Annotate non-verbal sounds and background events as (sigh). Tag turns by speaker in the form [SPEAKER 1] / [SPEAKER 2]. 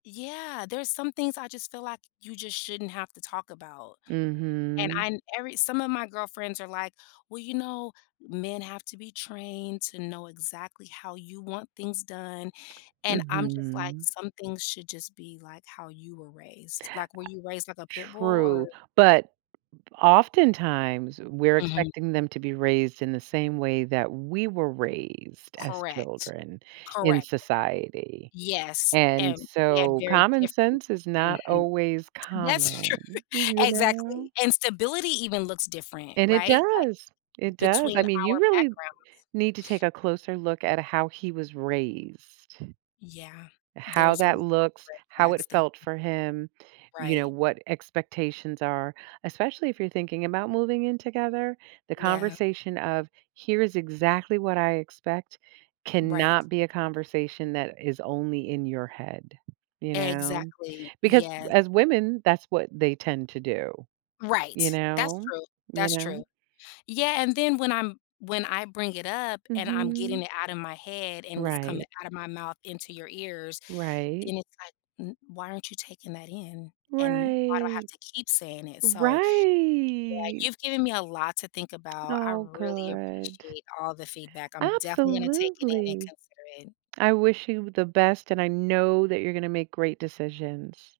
[SPEAKER 1] Yeah, there's some things I just feel, like, you just shouldn't have to talk about, and
[SPEAKER 2] Mhm.
[SPEAKER 1] I every some of my girlfriends are, like, "Well, you know, men have to be trained to know exactly how you want things done." and I'm, just like,
[SPEAKER 2] Mhm.
[SPEAKER 1] "Some things should just be, like, how you were raised, like, were
[SPEAKER 2] I
[SPEAKER 1] you raised like a pit bull
[SPEAKER 2] true,
[SPEAKER 1] or"
[SPEAKER 2] but, oftentimes, we're
[SPEAKER 1] Mhm.
[SPEAKER 2] expecting them to be raised in the same way that we were raised as
[SPEAKER 1] Correct,
[SPEAKER 2] children in
[SPEAKER 1] correct,
[SPEAKER 2] society,
[SPEAKER 1] yes,
[SPEAKER 2] and,
[SPEAKER 1] and we had
[SPEAKER 2] so
[SPEAKER 1] very
[SPEAKER 2] common
[SPEAKER 1] different
[SPEAKER 2] sense is not
[SPEAKER 1] mhm,
[SPEAKER 2] always
[SPEAKER 1] that's true,
[SPEAKER 2] common, you know.
[SPEAKER 1] exactly, and stability even looks different,
[SPEAKER 2] And it
[SPEAKER 1] right, like,
[SPEAKER 2] does, it does I
[SPEAKER 1] between
[SPEAKER 2] mean, you
[SPEAKER 1] our
[SPEAKER 2] really
[SPEAKER 1] backgrounds.
[SPEAKER 2] need to take
[SPEAKER 1] (sniffs)
[SPEAKER 2] a closer look at how he was raised.
[SPEAKER 1] Yeah,
[SPEAKER 2] How
[SPEAKER 1] there's a lot
[SPEAKER 2] that
[SPEAKER 1] of
[SPEAKER 2] looks,
[SPEAKER 1] red
[SPEAKER 2] how
[SPEAKER 1] flags
[SPEAKER 2] it
[SPEAKER 1] there.
[SPEAKER 2] felt for him, you know,
[SPEAKER 1] Right.
[SPEAKER 2] what expectations are especially if you're thinking about moving in together, the
[SPEAKER 1] Yeah.
[SPEAKER 2] conversation of, "Here is exactly what I expect,"
[SPEAKER 1] Right.
[SPEAKER 2] cannot be a conversation that is only in your head, you know,
[SPEAKER 1] Exactly,
[SPEAKER 2] because
[SPEAKER 1] yeah.
[SPEAKER 2] as women, that's what they tend to do, you
[SPEAKER 1] Right, that's
[SPEAKER 2] know,
[SPEAKER 1] true,
[SPEAKER 2] you
[SPEAKER 1] that's
[SPEAKER 2] know?
[SPEAKER 1] true, yeah, and then when I'm when I bring it up and I'm getting
[SPEAKER 2] Mhm.
[SPEAKER 1] it out of my head, and it's coming
[SPEAKER 2] Right.
[SPEAKER 1] out of my mouth into your ears,
[SPEAKER 2] Right.
[SPEAKER 1] then it's, like, "Mm, why aren't you taking that in, and why do I have
[SPEAKER 2] Right,
[SPEAKER 1] to keep saying it?" so yeah,
[SPEAKER 2] right.
[SPEAKER 1] you've given me a lot to think about, I
[SPEAKER 2] Oh,
[SPEAKER 1] really
[SPEAKER 2] good.
[SPEAKER 1] appreciate all the feedback, I'm definitely gonna take it in and
[SPEAKER 2] Absolutely,
[SPEAKER 1] consider it.
[SPEAKER 2] I wish you the best, and I know that you're gonna make great decisions.